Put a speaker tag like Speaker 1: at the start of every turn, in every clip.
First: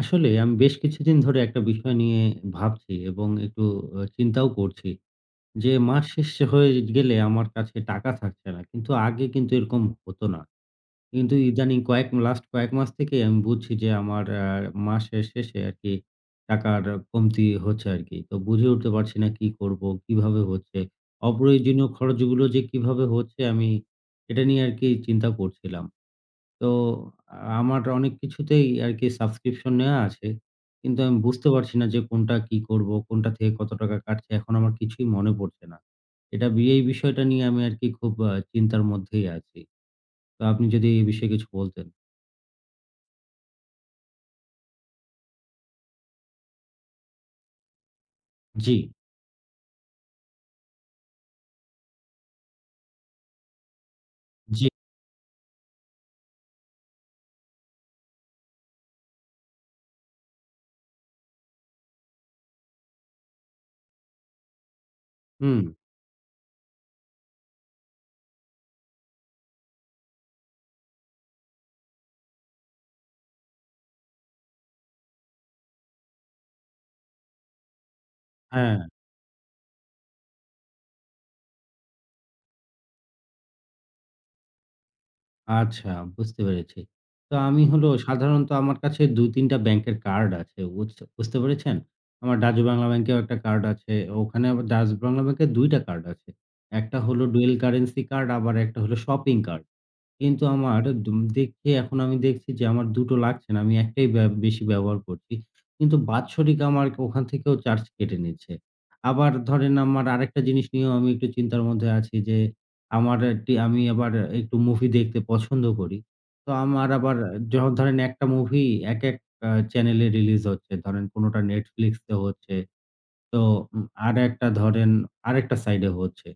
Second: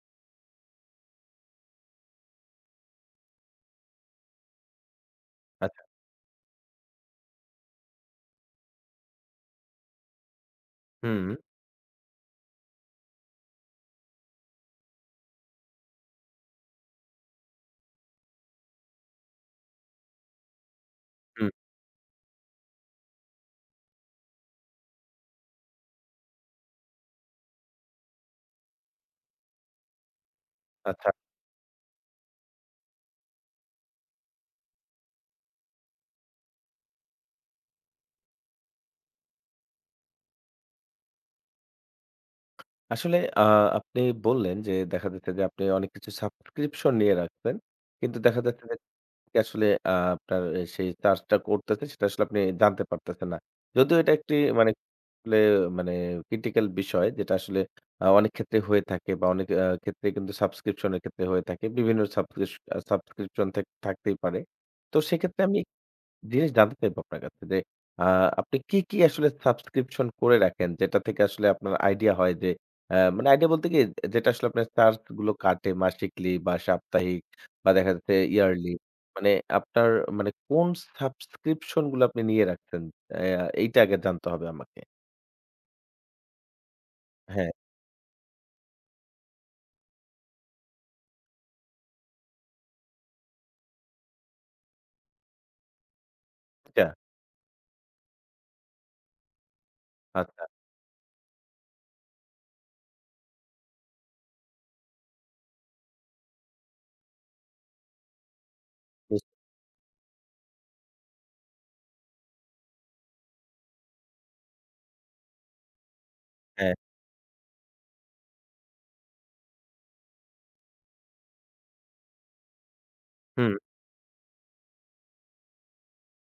Speaker 1: আসলে আমি বেশ কিছুদিন ধরে একটা বিষয় নিয়ে ভাবছি এবং একটু চিন্তাও করছি যে
Speaker 2: আচ্ছা।
Speaker 1: মাস শেষ হয়ে গেলে আমার কাছে টাকা থাকছে না, কিন্তু আগে কিন্তু এরকম হতো না।
Speaker 2: হুম,
Speaker 1: কিন্তু ইদানিং লাস্ট কয়েক মাস থেকে আমি বুঝছি যে আমার মাসের শেষে আর কি টাকার কমতি হচ্ছে আর কি। তো বুঝে উঠতে পারছি না কি করব, কিভাবে হচ্ছে।
Speaker 2: হুম।
Speaker 1: অপ্রয়োজনীয় খরচগুলো যে কিভাবে হচ্ছে আমি এটা নিয়ে আর কি চিন্তা করছিলাম। তো আমার অনেক কিছুতেই আরকি সাবস্ক্রিপশন নেয়া আছে। কিন্তু
Speaker 2: আচ্ছা।
Speaker 1: আমি বুঝতে পারছি না যে কোনটা কি করব? কোনটা থেকে কত টাকা কাটছে? এখন আমার কিছুই মনে পড়ছে না। এটা বি এই বিষয়টা নিয়ে আমি আরকি খুব চিন্তার মধ্যেই আছি। তো আপনি যদি এই বিষয়ে কিছু বলতেন।
Speaker 2: আসলে আপনি বললেন যে দেখা যাচ্ছে যে আপনি অনেক কিছু সাবস্ক্রিপশন নিয়ে রাখতেন। কিন্তু দেখা যাচ্ছে
Speaker 1: জি,
Speaker 2: যে আসলে আপনার সেই চার্জটা করতেছে, সেটা আসলে আপনি জানতে পারতেছেন না। যদিও এটা একটি
Speaker 1: জি।
Speaker 2: মানে আসলে মানে ক্রিটিক্যাল বিষয়, যেটা আসলে অনেক ক্ষেত্রে হয়ে থাকে বা অনেক ক্ষেত্রে কিন্তু সাবস্ক্রিপশন এর ক্ষেত্রে হয়ে থাকে। বিভিন্ন সাবস্ক্রিপশন থাকতেই পারে। তো সেক্ষেত্রে আমি
Speaker 1: হুম,
Speaker 2: জিনিস জানতে চাইবো আপনার কাছে যে আ আপনি কি, কি আসলে সাবস্ক্রিপশন করে রাখেন? যেটা থেকে আসলে আপনার আইডিয়া হয় যে মানে আইডিয়া বলতে কি, যেটা আসলে আপনার চার্জ গুলো কাটে মাসিকলি বা সাপ্তাহিক বা দেখা যাচ্ছে ইয়ারলি।
Speaker 1: হ্যাঁ।
Speaker 2: মানে আপনার মানে কোন সাবস্ক্রিপশন গুলো আপনি নিয়ে রাখছেন? এইটা আগে জানতে হবে আমাকে।
Speaker 1: আচ্ছা, বুঝতে পেরেছি। তো
Speaker 2: হ্যাঁ,
Speaker 1: আমি হলো সাধারণত আমার কাছে ২-৩ টা ব্যাংকের কার্ড আছে। বুঝতে পেরেছেন? আমার ডাচ বাংলা ব্যাংকেও একটা কার্ড আছে। ওখানে আবার ডাচ বাংলা ব্যাংকের ২ টা কার্ড আছে।
Speaker 2: আচ্ছা,
Speaker 1: একটা হলো ডুয়েল কারেন্সি কার্ড, আবার একটা হলো শপিং কার্ড।
Speaker 2: আচ্ছা।
Speaker 1: কিন্তু আমার দুম দেখে এখন আমি দেখছি যে আমার ২ টো লাগছে না। আমি একটাই বেশি ব্যবহার করছি। কিন্তু বাৎসরিক আমার ওখান থেকেও চার্জ কেটে নিচ্ছে।
Speaker 2: বুঝ
Speaker 1: আবার ধরেন আমার আরেকটা জিনিস নিয়েও আমি একটু চিন্তার মধ্যে আছি যে আমার একটি আমি আবার একটু মুভি দেখতে পছন্দ করি। তো
Speaker 2: হ্যাঁ,
Speaker 1: আমার আবার যখন ধরেন একটা মুভি একেক চ্যানেলে রিলিজ হচ্ছে। ধরেন কোনটা Netflix এ হচ্ছে। তো
Speaker 2: হুম,
Speaker 1: আরেকটা ধরেন আরেকটা সাইডে হচ্ছে।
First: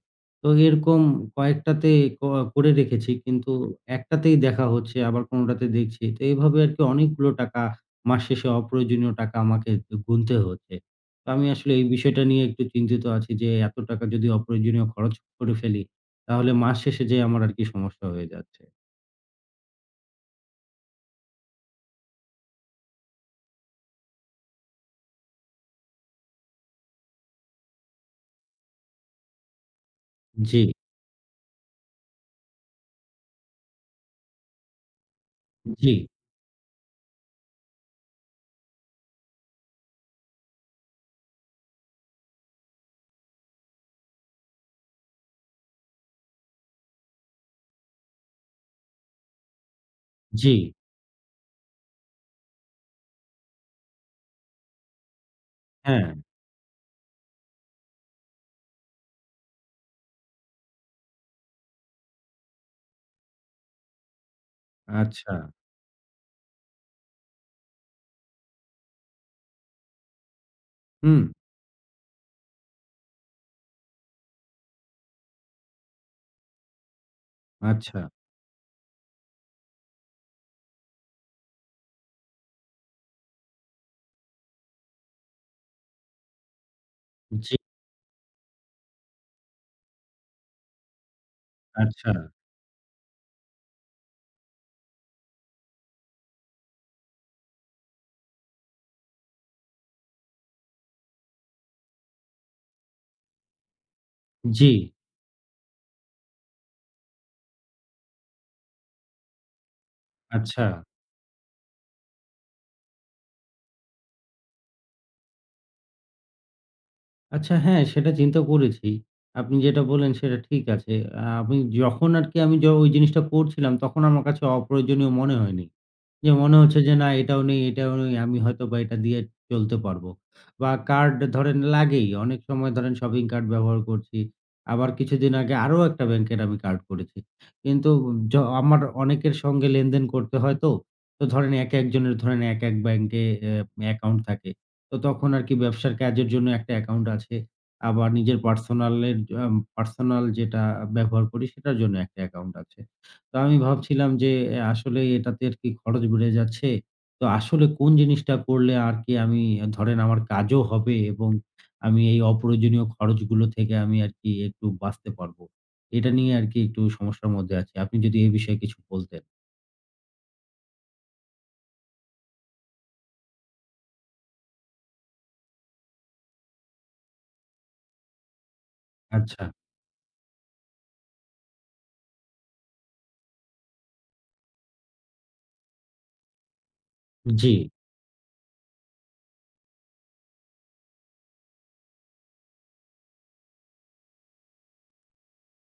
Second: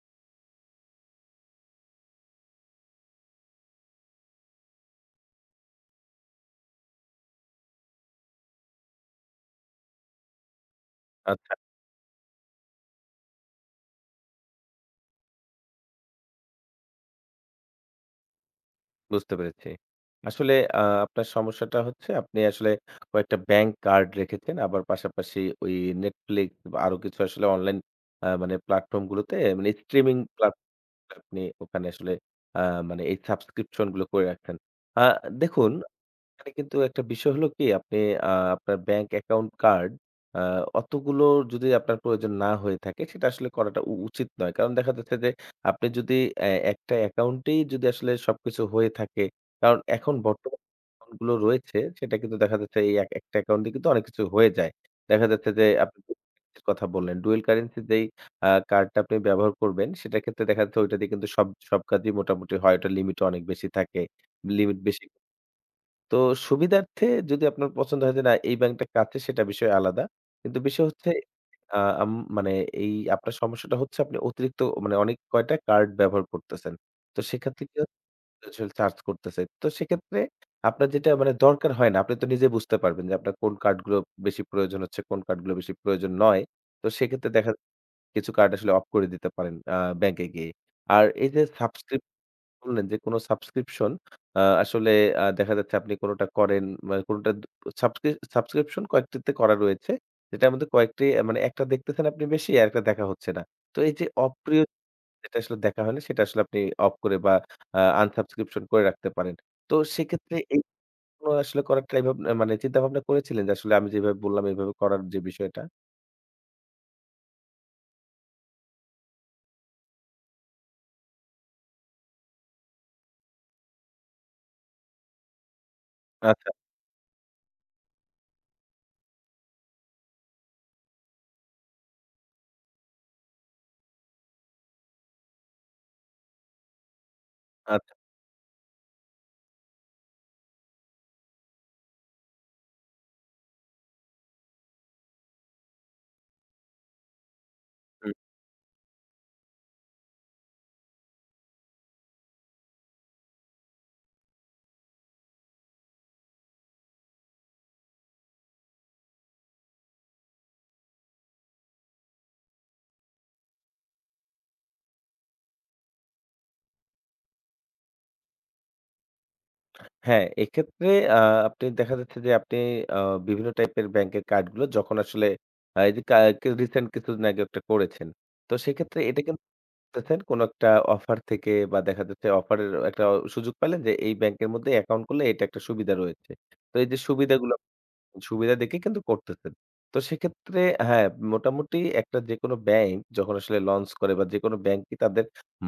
Speaker 1: তো এরকম কয়েকটাতে ক করে রেখেছি, কিন্তু একটাতেই দেখা হচ্ছে, আবার কোনটাতে দেখছি। তো এভাবে আরকি অনেকগুলো টাকা, মাস শেষে অপ্রয়োজনীয় টাকা আমাকে গুনতে হচ্ছে। তো আমি
Speaker 2: আচ্ছা।
Speaker 1: আসলে এই বিষয়টা নিয়ে একটু চিন্তিত আছি যে এত টাকা যদি অপ্রয়োজনীয় খরচ করে ফেলি তাহলে মাস শেষে যেয়ে আমার আরকি সমস্যা হয়ে যাচ্ছে।
Speaker 2: বুঝতে পেরেছি। আসলে আপনার সমস্যাটা হচ্ছে, আপনি আসলে কয়েকটা ব্যাংক কার্ড রেখেছেন। আবার পাশাপাশি ওই Netflix বা আরো কিছু আসলে অনলাইন মানে প্ল্যাটফর্ম গুলোতে, মানে স্ট্রিমিং
Speaker 1: জি,
Speaker 2: প্ল্যাটফর্ম আপনি ওখানে আসলে আ মানে এই সাবস্ক্রিপশন গুলো করে রাখছেন। আ দেখুন,
Speaker 1: জি,
Speaker 2: এখানে কিন্তু একটা বিষয় হলো কি, আপনি আপনার ব্যাংক অ্যাকাউন্ট কার্ড আ অতগুলো যদি আপনার প্রয়োজন না হয়ে থাকে, সেটা আসলে করাটা উচিত নয়। কারণ দেখা যাচ্ছে যে আপনি যদি একটা অ্যাকাউন্টেই যদি আসলে সবকিছু হয়ে থাকে, কারণ এখন
Speaker 1: জি,
Speaker 2: বর্তমান অ্যাকাউন্টগুলো রয়েছে, সেটা কিন্তু দেখা যাচ্ছে এই এক একটা অ্যাকাউন্ট দিয়ে কিন্তু অনেক কিছু হয়ে যায়। দেখা যাচ্ছে যে আপনি
Speaker 1: হ্যাঁ,
Speaker 2: দুইয়ের কথা বললেন। ডুয়াল কারেন্সি যেই কার্ডটা আপনি ব্যবহার করবেন, সেটার ক্ষেত্রে দেখা যাচ্ছে ওইটা দিয়ে কিন্তু সব সব কাজই মোটামুটি হয়। ওটার লিমিটও অনেক বেশি থাকে। লিমিট বেশি,
Speaker 1: আচ্ছা,
Speaker 2: তো সুবিধার্থে যদি আপনার পছন্দ হয় যে না এই ব্যাংকটা কাছে, সেটা বিষয় আলাদা। কিন্তু বিষয় হচ্ছে
Speaker 1: হুম,
Speaker 2: আ আম মানে এই আপনার সমস্যাটা হচ্ছে, আপনি অতিরিক্ত মানে অনেক কয়টা কার্ড ব্যবহার করতেছেন। তো সেক্ষেত্রে কি
Speaker 1: আচ্ছা,
Speaker 2: হচ্ছে, চার্জ করতেছে। তো সেক্ষেত্রে আপনার যেটা মানে দরকার হয় না, আপনি তো নিজে বুঝতে পারবেন যে আপনার কোন কার্ডগুলো বেশি প্রয়োজন হচ্ছে, কোন কার্ডগুলো বেশি প্রয়োজন নয়। তো সেক্ষেত্রে দেখা
Speaker 1: জি,
Speaker 2: যাচ্ছে কিছু কার্ড আসলে অফ করে দিতে পারেন ব্যাংকে গিয়ে। আর এই যে
Speaker 1: আচ্ছা,
Speaker 2: সাবস্ক্রিপশন বললেন যে কোন সাবস্ক্রিপশন আসলে দেখা যাচ্ছে আপনি কোনটা করেন, মানে কোনটা দু সাবস্ক্রি সাবস্ক্রিপশন কয়েকটিতে করা রয়েছে। যেটার মধ্যে কয়েকটি মানে একটা দেখতেছেন আপনি বেশি, আরেকটা দেখা হচ্ছে না। তো এই যে অপ্রিয়
Speaker 1: জি,
Speaker 2: যেটা আসলে দেখা হয়নি, সেটা আসলে আপনি অফ করে বা আনসাবস্ক্রিপশন করে রাখতে পারেন। তো সেক্ষেত্রে এই
Speaker 1: আচ্ছা।
Speaker 2: কোন আসলে করার ট্রাই ভাবনা মানে চিন্তা ভাবনা করেছিলেন যে আসলে আমি যেভাবে বললাম এভাবে করার যে বিষয়টা?
Speaker 1: আচ্ছা হ্যাঁ, সেটা চিন্তা করেছি। আপনি যেটা বললেন সেটা ঠিক আছে। আমি যখন আরকি আমি য ওই জিনিসটা করছিলাম তখন আমার কাছে অপ্রয়োজনীয় মনে হয়নি। যে
Speaker 2: আচ্ছা,
Speaker 1: মনে হচ্ছে যে না এটাও নেই, এটাও নেই। আমি হয়তোবা এটা দিয়ে চলতে পারবো। বা কার্ড ধরেন লাগেই। অনেক সময় ধরেন শপিং কার্ট ব্যবহার করছি। আবার কিছুদিন আগে আরো একটা ব্যাংকের আমি কার্ড করেছি। কিন্তু
Speaker 2: আচ্ছা।
Speaker 1: য আমার অনেকের সঙ্গে লেনদেন করতে হয় তো। তো ধরেন একেকজনের, ধরেন একেক ব্যাংকে অ্যাকাউন্ট থাকে। তো তখন আরকি ব্যবসার কাজের জন্য একটা অ্যাকাউন্ট আছে। আবার
Speaker 2: হুম।
Speaker 1: নিজের পার্সোনালের পার্সোনাল যেটা ব্যবহার করি সেটার জন্য একটা অ্যাকাউন্ট আছে। তো আমি ভাবছিলাম যে আসলে এটাতে আর কি খরচ বেড়ে যাচ্ছে। তো আসলে কোন জিনিসটা করলে আর কি আমি, ধরেন আমার কাজও হবে এবং আমি এই অপ্রয়োজনীয় খরচগুলো থেকে আমি আর কি একটু বাঁচতে পারবো। এটা নিয়ে আর কি একটু সমস্যার মধ্যে আছি। আপনি যদি এ বিষয়ে কিছু বলতেন।
Speaker 2: হ্যাঁ, এক্ষেত্রে আ আপনি দেখা যাচ্ছে যে আপনি আ বিভিন্ন টাইপের ব্যাংকের কার্ডগুলো যখন আসলে আ এই যে কা রিসেন্ট কিছুদিন আগে একটা করেছেন। তো সেক্ষেত্রে এটা কিন্তু
Speaker 1: আচ্ছা।
Speaker 2: করতেছেন কোন একটা অফার থেকে, বা দেখা যাচ্ছে অফারের একটা সুযোগ পেলেন যে এই ব্যাংকের মধ্যে অ্যাকাউন্ট করলে এটা একটা সুবিধা রয়েছে। তো এই যে
Speaker 1: জি।
Speaker 2: সুবিধাগুলো, সুবিধা দেখে কিন্তু করতেছেন। তো সেক্ষেত্রে হ্যাঁ, মোটামুটি একটা যেকোনো ব্যাংক যখন আসলে লঞ্চ করে, বা যেকোনো ব্যাংকই তাদের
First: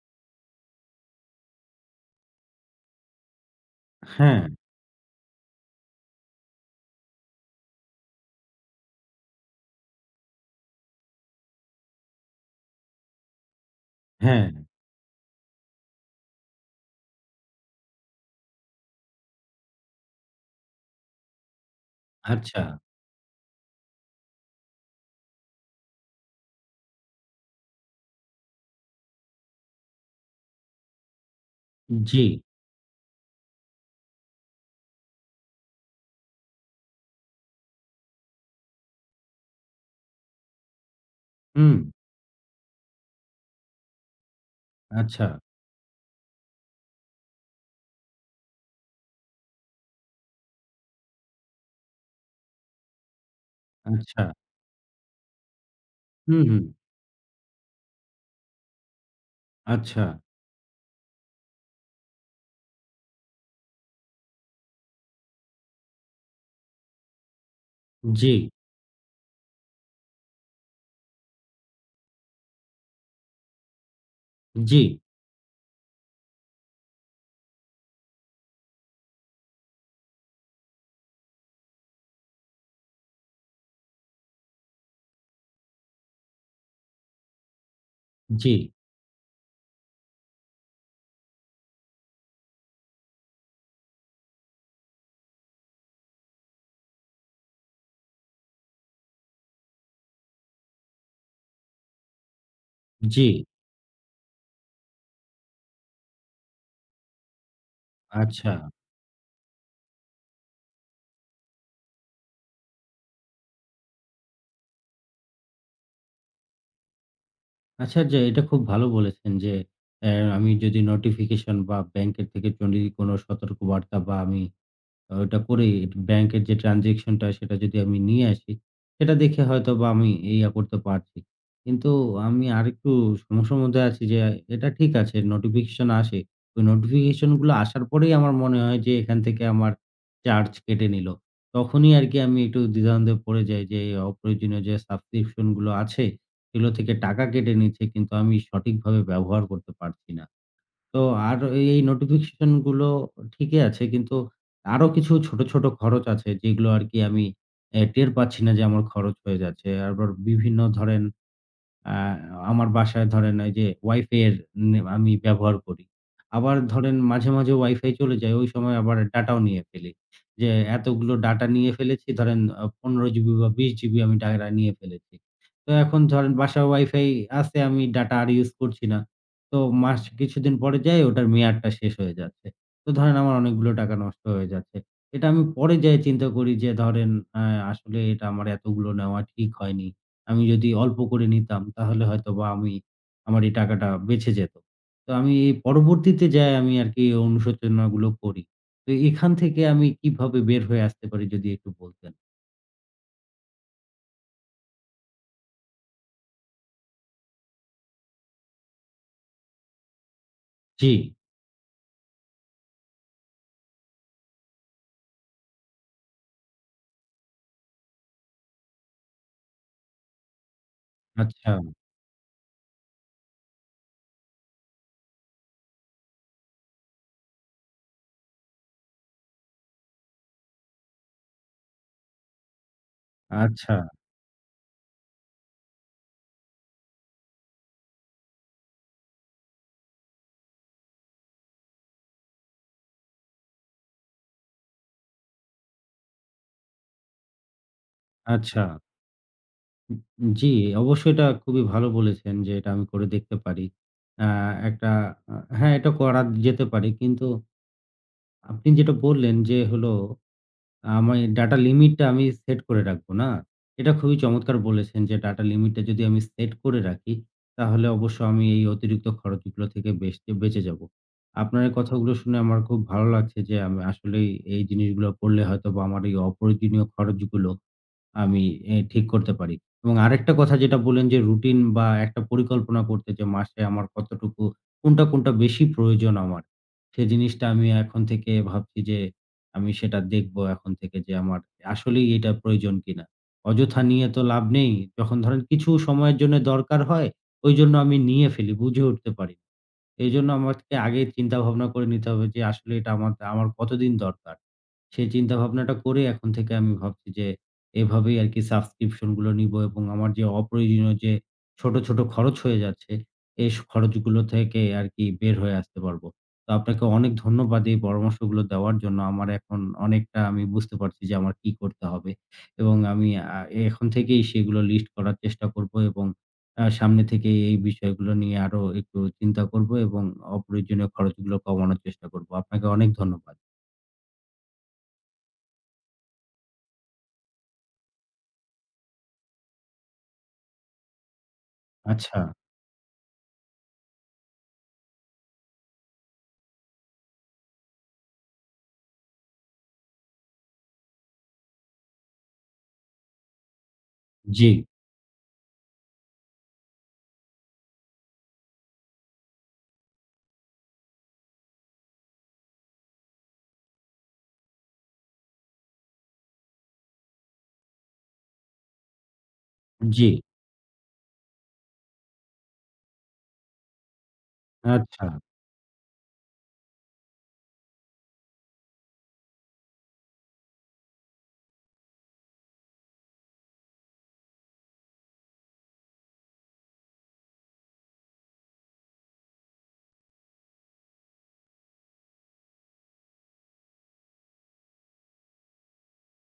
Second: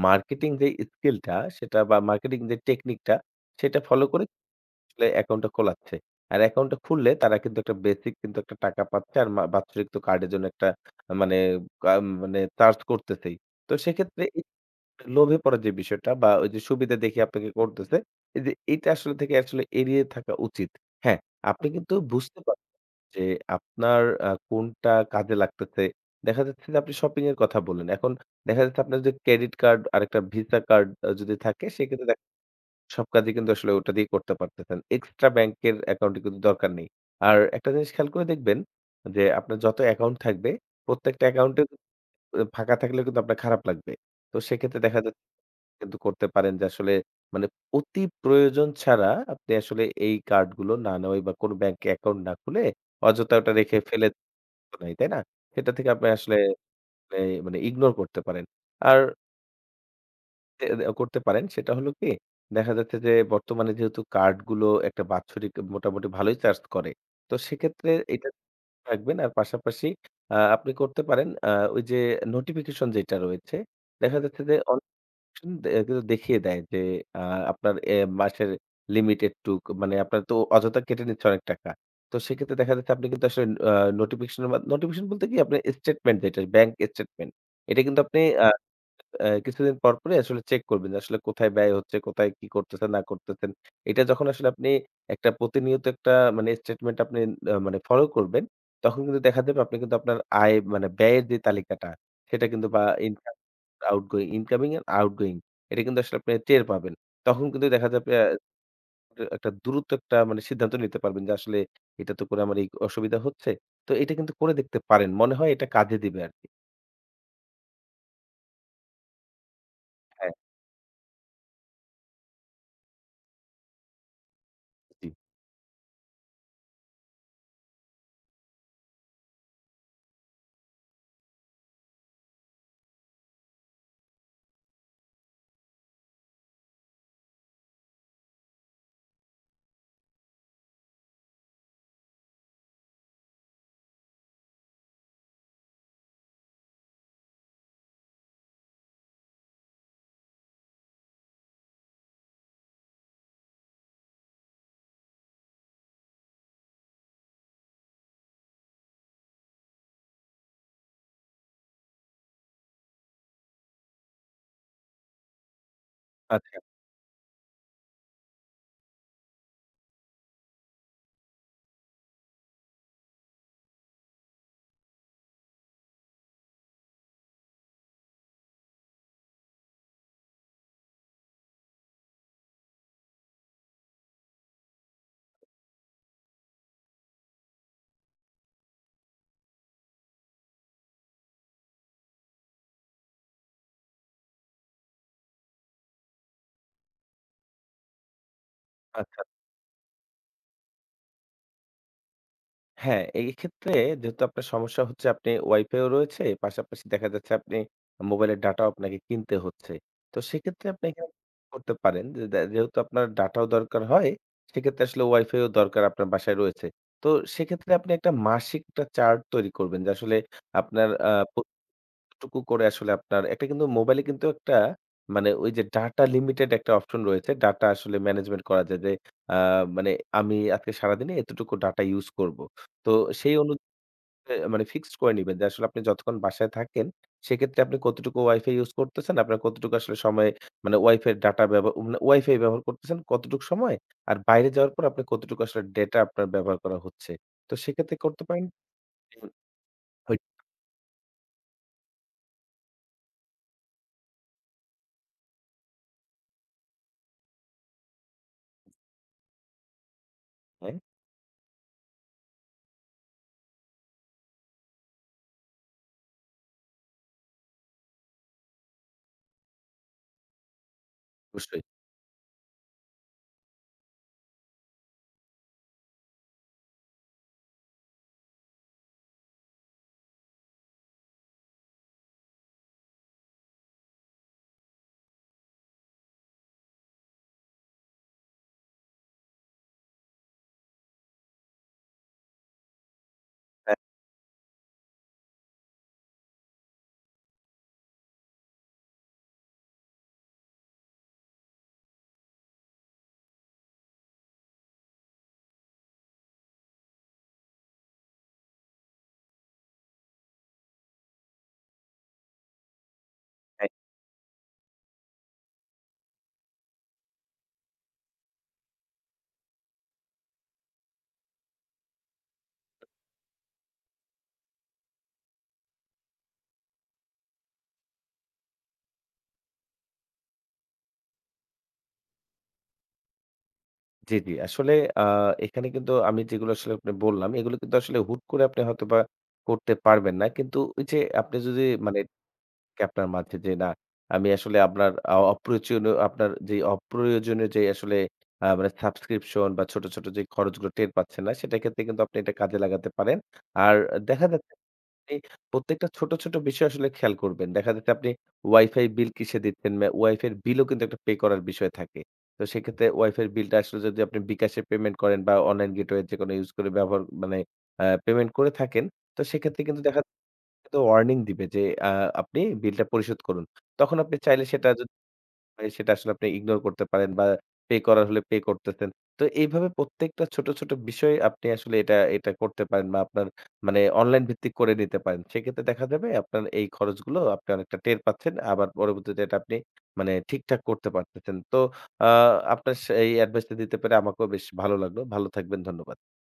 Speaker 2: মার্কেটিং যে স্কিলটা সেটা, বা মার্কেটিং যে টেকনিকটা সেটা ফলো করে
Speaker 1: হ্যাঁ,
Speaker 2: আসলে অ্যাকাউন্টটা খোলাচ্ছে। আর অ্যাকাউন্টটা খুললে তারা কিন্তু একটা বেসিক কিন্তু একটা টাকা পাচ্ছে। আর বাৎসরিক তো কার্ডের জন্য একটা মানে মানে চার্জ করতেছেই। তো সেক্ষেত্রে এই
Speaker 1: হ্যাঁ।
Speaker 2: লোভে পড়ার যে বিষয়টা, বা ওই যে সুবিধা দেখে আপনাকে করতেছে, এই যে এইটা আসলে থেকে আসলে এড়িয়ে থাকা উচিত। হ্যাঁ, আপনি কিন্তু বুঝতে
Speaker 1: আচ্ছা।
Speaker 2: পারবেন যে আপনার কোনটা কাজে লাগতেছে। দেখা যাচ্ছে যে আপনি শপিং এর কথা বললেন। এখন দেখা যাচ্ছে আপনার যদি ক্রেডিট কার্ড, আরেকটা ভিসা কার্ড যদি থাকে, সেক্ষেত্রে
Speaker 1: জি।
Speaker 2: সব কাজই কিন্তু আসলে ওটা দিয়ে করতে পারতেছেন। এক্সট্রা ব্যাংকের অ্যাকাউন্টের কিন্তু দরকার নেই। আর একটা জিনিস খেয়াল করে দেখবেন যে, আপনার যত অ্যাকাউন্ট থাকবে, প্রত্যেকটা অ্যাকাউন্টে
Speaker 1: হুম।
Speaker 2: ফাঁকা থাকলেও কিন্তু আপনার খারাপ লাগবে। তো সেক্ষেত্রে দেখা যাচ্ছে
Speaker 1: আচ্ছা,
Speaker 2: কিন্তু করতে পারেন যে আসলে মানে অতি প্রয়োজন ছাড়া আপনি আসলে এই কার্ডগুলো না নেওয়াই, বা কোনো ব্যাংকে অ্যাকাউন্ট না খুলে অযথা ওটা রেখে ফেলে
Speaker 1: আচ্ছা।
Speaker 2: তো নাই, তাই না? সেটা থেকে আপনি আসলে
Speaker 1: হুম, হুম।
Speaker 2: এ মানে ইগনোর করতে পারেন। আর
Speaker 1: আচ্ছা।
Speaker 2: এ দে করতে পারেন সেটা হলো কি, দেখা যাচ্ছে যে বর্তমানে যেহেতু কার্ডগুলো একটা বাৎসরিক মোটামুটি ভালোই চার্জ করে। তো সেক্ষেত্রে এটা
Speaker 1: জি,
Speaker 2: রাখবেন, আর পাশাপাশি আপনি করতে পারেন ওই যে নোটিফিকেশন যেটা রয়েছে, দেখা যাচ্ছে যে
Speaker 1: জি,
Speaker 2: অনেক কিছু কিন্তু দেখিয়ে দেয় যে আ আপনার এ মাসের লিমিট এটুক, মানে আপনার তো অযথা কেটে নিচ্ছে অনেক টাকা। তো সেক্ষেত্রে দেখা যাচ্ছে আপনি কিন্তু আসলে আ নোটিফিকেশনের মাধ নোটিফিকেশন বলতে কি, আপনার স্টেটমেন্ট, যেটা ব্যাংক স্টেটমেন্ট। এটা কিন্তু আপনি আ
Speaker 1: জি,
Speaker 2: অ্যা কিছুদিন পর, পরই আসলে চেক করবেন যে আসলে কোথায় ব্যয় হচ্ছে, কোথায় কি করতেছেন না করতেছেন। এটা যখন আসলে আপনি একটা প্রতিনিয়ত একটা মানে স্টেটমেন্ট আপনি মানে ফলো করবেন, তখন কিন্তু দেখা যাবে আপনি কিন্তু আপনার আয় মানে ব্যয়ের যে তালিকাটা সেটা কিন্তু, বা
Speaker 1: জি।
Speaker 2: Income, outgoing, incoming and outgoing এটা কিন্তু আসলে আপনি টের পাবেন। তখন কিন্তু দেখা যাবে
Speaker 1: আচ্ছা।
Speaker 2: একটা দ্রুত একটা মানে সিদ্ধান্ত নিতে পারবেন যে আসলে এটা তো করে আমার এই অসুবিধা হচ্ছে। তো এটা কিন্তু করে দেখতে পারেন। মনে হয় এটা কাজে দিবে আরকি।
Speaker 1: আচ্ছা, যে এটা খুব ভালো বলেছেন যে, অ্যা
Speaker 2: হ্যাঁ,
Speaker 1: আমি যদি নোটিফিকেশন বা ব্যাংকের থেকে যদি কোনো সতর্কবার্তা বা আমি
Speaker 2: জি।
Speaker 1: ওটা করে ব্যাংকের যে ট্রান্সেকশনটা সেটা যদি আমি নিয়ে আসি, সেটা দেখে হয়তোবা আমি ইয়া করতে পারছি। কিন্তু আমি আরেকটু সমস্যার মধ্যে আছি যে এটা ঠিক আছে, নোটিফিকেশন আসে। ওই নোটিফিকেশন গুলো আসার পরেই আমার মনে হয় যে এখান থেকে আমার চার্জ কেটে নিলো। তখনই আরকি আমি একটু দ্বিধাদ্বন্দ্বে পড়ে যাই যে অপ্রয়োজনীয় যে সাবস্ক্রিপশন গুলো আছে, সেগুলো থেকে টাকা কেটে নিচ্ছে কিন্তু আমি সঠিকভাবে ব্যবহার করতে পারছি না। তো আর এই নোটিফিকেশন গুলো ঠিকই আছে। কিন্তু আরো কিছু ছোট, ছোট খরচ আছে যেগুলো আরকি আমি টের পাচ্ছি না যে আমার খরচ হয়ে যাচ্ছে। আবার বিভিন্ন ধরেন আ আমার বাসায় ধরেন এই যে Wi-Fi এর নে আমি ব্যবহার করি। আবার
Speaker 2: আচ্ছা,
Speaker 1: ধরেন মাঝে, মাঝে Wi-Fi চলে যায়। ওই সময় আবার ডাটাও নিয়ে ফেলি। যে এতগুলো ডাটা নিয়ে ফেলেছি, ধরেন 15 জিবি বা 20 জিবি আমি ডাটা নিয়ে ফেলেছি। তো এখন ধরেন বাসায় Wi-Fi আছে, আমি ডাটা আর ইউজ করছি না। তো মাস কিছুদিন পরে যাই ওটার মেয়াদটা শেষ হয়ে যাচ্ছে। তো ধরেন আমার অনেকগুলো টাকা নষ্ট হয়ে যাচ্ছে। এটা আমি পরে যেয়ে চিন্তা করি যে ধরেন আ আসলে এটা আমার এতগুলো নেওয়া ঠিক হয়নি। আমি যদি অল্প করে নিতাম তাহলে হয়তোবা আমি, আমার এই টাকাটা বেঁচে যেত। তো আমি এই পরবর্তীতে যায়ে আমি আরকি এই অনুশোচনাগুলো করি। তো
Speaker 2: আচ্ছা।
Speaker 1: এখান থেকে আমি কিভাবে বের হয়ে আসতে পারি যদি একটু বলতেন?
Speaker 2: হ্যাঁ, এই ক্ষেত্রে যেহেতু আপনার সমস্যা হচ্ছে, আপনি ওয়াইফাইও রয়েছে, পাশাপাশি দেখা যাচ্ছে আপনি মোবাইলের ডাটাও আপনাকে কিনতে হচ্ছে। তো সেক্ষেত্রে আপনি
Speaker 1: জি।
Speaker 2: এখানে করতে পারেন যে যেহেতু আপনার ডাটাও দরকার হয়, সেক্ষেত্রে আসলে ওয়াইফাইও দরকার আপনার বাসায় রয়েছে। তো সেক্ষেত্রে আপনি একটা মাসিক একটা চার্ট তৈরি করবেন যে আসলে আপনার আ প
Speaker 1: আচ্ছা,
Speaker 2: টুকু করে আসলে আপনার একটা কিন্তু মোবাইলে কিন্তু একটা মানে ওই যে ডাটা লিমিটেড একটা অপশন রয়েছে। ডাটা আসলে ম্যানেজমেন্ট করা যায় যে আ মানে আমি আজকে সারাদিনে এতটুকু ডাটা ইউজ করব। তো সেই অনুযায়ী
Speaker 1: আচ্ছা,
Speaker 2: মানে ফিক্সড করে নিবেন যে আসলে আপনি যতক্ষণ বাসায় থাকেন, সেক্ষেত্রে আপনি কতটুকু ওয়াইফাই ইউজ করতেছেন, আপনার কতটুকু আসলে সময় মানে ওয়াইফাই ডাটা ব্যব মানে ওয়াইফাই ব্যবহার করতেছেন কতটুকু সময়, আর বাইরে যাওয়ার পর আপনার কতটুকু আসলে ডেটা আপনার ব্যবহার করা হচ্ছে। তো সেক্ষেত্রে করতে পারেন।
Speaker 1: আচ্ছা। জি, অবশ্যই, এটা খুবই ভালো বলেছেন যে এটা আমি করে দেখতে পারি। আ একটা আ হ্যাঁ, এটা করা যেতে পারে। কিন্তু আপনি যেটা বললেন যে হলো
Speaker 2: হ্যাঁ,
Speaker 1: আমি ডাটা লিমিটটা আমি সেট করে রাখবো না? এটা খুবই চমৎকার বলেছেন যে ডাটা লিমিটটা যদি আমি সেট করে রাখি, তাহলে অবশ্য আমি এই অতিরিক্ত খরচগুলো থেকে বেঁচতে বেঁচে যাবো।
Speaker 2: অবশ্যই।
Speaker 1: আপনার এই কথাগুলো শুনে আমার খুব ভালো লাগছে যে আমি আসলেই এই জিনিসগুলো করলে হয়তোবা আমার এই অপ্রয়োজনীয় খরচগুলো আমি ঠিক করতে পারি। এবং আরেকটা কথা যেটা বললেন যে রুটিন বা একটা পরিকল্পনা করতে, যে মাসে আমার কতটুকু, কোনটা, কোনটা বেশি প্রয়োজন আমার। সে জিনিসটা আমি এখন থেকে ভাবছি যে আমি সেটা দেখবো এখন থেকে যে আমার আসলেই এটা প্রয়োজন কিনা। অযথা নিয়ে তো লাভ নেই। যখন ধরেন কিছু সময়ের জন্য দরকার হয়, ঐজন্য আমি নিয়ে ফেলি, বুঝে উঠতে পারি। এজন্য আমাকে আগে চিন্তা ভাবনা করে নিতে হবে যে আসলে এটা আমার, আমার কতদিন দরকার। সেই চিন্তা ভাবনাটা করে এখন থেকে আমি ভাবছি যে এভাবেই আরকি সাবস্ক্রিপশন গুলো নিবো এবং আমার যে অপ্রয়োজনীয় যে ছোট, ছোট খরচ হয়ে যাচ্ছে, এই খরচগুলো থেকে আরকি বের হয়ে আসতে পারবো। তো আপনাকে অনেক ধন্যবাদ এই পরামর্শগুলো দেওয়ার জন্য। আমার এখন অনেকটা আমি বুঝতে পারছি যে আমার কি করতে হবে এবং আমি আ এখন থেকেই সেগুলো লিস্ট করার চেষ্টা করব এবং সামনে থেকে এই বিষয়গুলো নিয়ে আরো একটু চিন্তা করব এবং অপ্রয়োজনীয় খরচগুলো কমানোর চেষ্টা করব। আপনাকে অনেক ধন্যবাদ।
Speaker 2: জি, জি। আসলে আ এখানে কিন্তু আমি যেগুলো আসলে আপনি বললাম, এগুলো কিন্তু আসলে হুট করে আপনি হয়তোবা করতে পারবেন না। কিন্তু ওই যে আপনি যদি মানে
Speaker 1: আচ্ছা,
Speaker 2: আপনার মাঝে যে না, আমি আসলে আপনার যে অপ্রয়োজনীয় যে আসলে মানে সাবস্ক্রিপশন বা ছোট, ছোট যে খরচগুলো টের পাচ্ছেন না, সেটার ক্ষেত্রে কিন্তু আপনি এটা কাজে লাগাতে পারেন। আর দেখা
Speaker 1: জি।
Speaker 2: যাচ্ছে আপনি প্রত্যেকটা ছোট, ছোট বিষয় আসলে খেয়াল করবেন। দেখা যাচ্ছে আপনি ওয়াইফাই বিল কিসে দিচ্ছেন? ওয়াইফাই এর বিলও কিন্তু একটা পে করার বিষয় থাকে। তো সেক্ষেত্রে ওয়াইফাই এর বিলটা আসলে যদি আপনি বিকাশে পেমেন্ট করেন, বা অনলাইন গেটওয়ে যেকোনো ইউজ করে ব্যবহার মানে পেমেন্ট করে থাকেন, তো সেক্ষেত্রে কিন্তু দেখা
Speaker 1: জি,
Speaker 2: যাচ্ছে ওয়ার্নিং দিবে যে আ আপনি বিলটা পরিশোধ করুন। তখন আপনি চাইলে সেটা যদি
Speaker 1: আচ্ছা।
Speaker 2: হয়, সেটা আসলে আপনি ইগনোর করতে পারেন, বা পে করার হলে পে করতেছেন। তো এইভাবে প্রত্যেকটা ছোট, ছোট বিষয় আপনি আসলে এটা, এটা করতে পারেন, বা আপনার মানে অনলাইন ভিত্তিক করে নিতে পারেন। সেক্ষেত্রে দেখা যাবে আপনার এই খরচগুলো আপনি অনেকটা টের পাচ্ছেন। আবার পরবর্তীতে এটা আপনি মানে ঠিকঠাক করতে পারতেছেন। তো আ আপনার সে এই অ্যাডভাইসটা দিতে পেরে আমাকেও বেশ ভালো লাগলো। ভালো থাকবেন। ধন্যবাদ।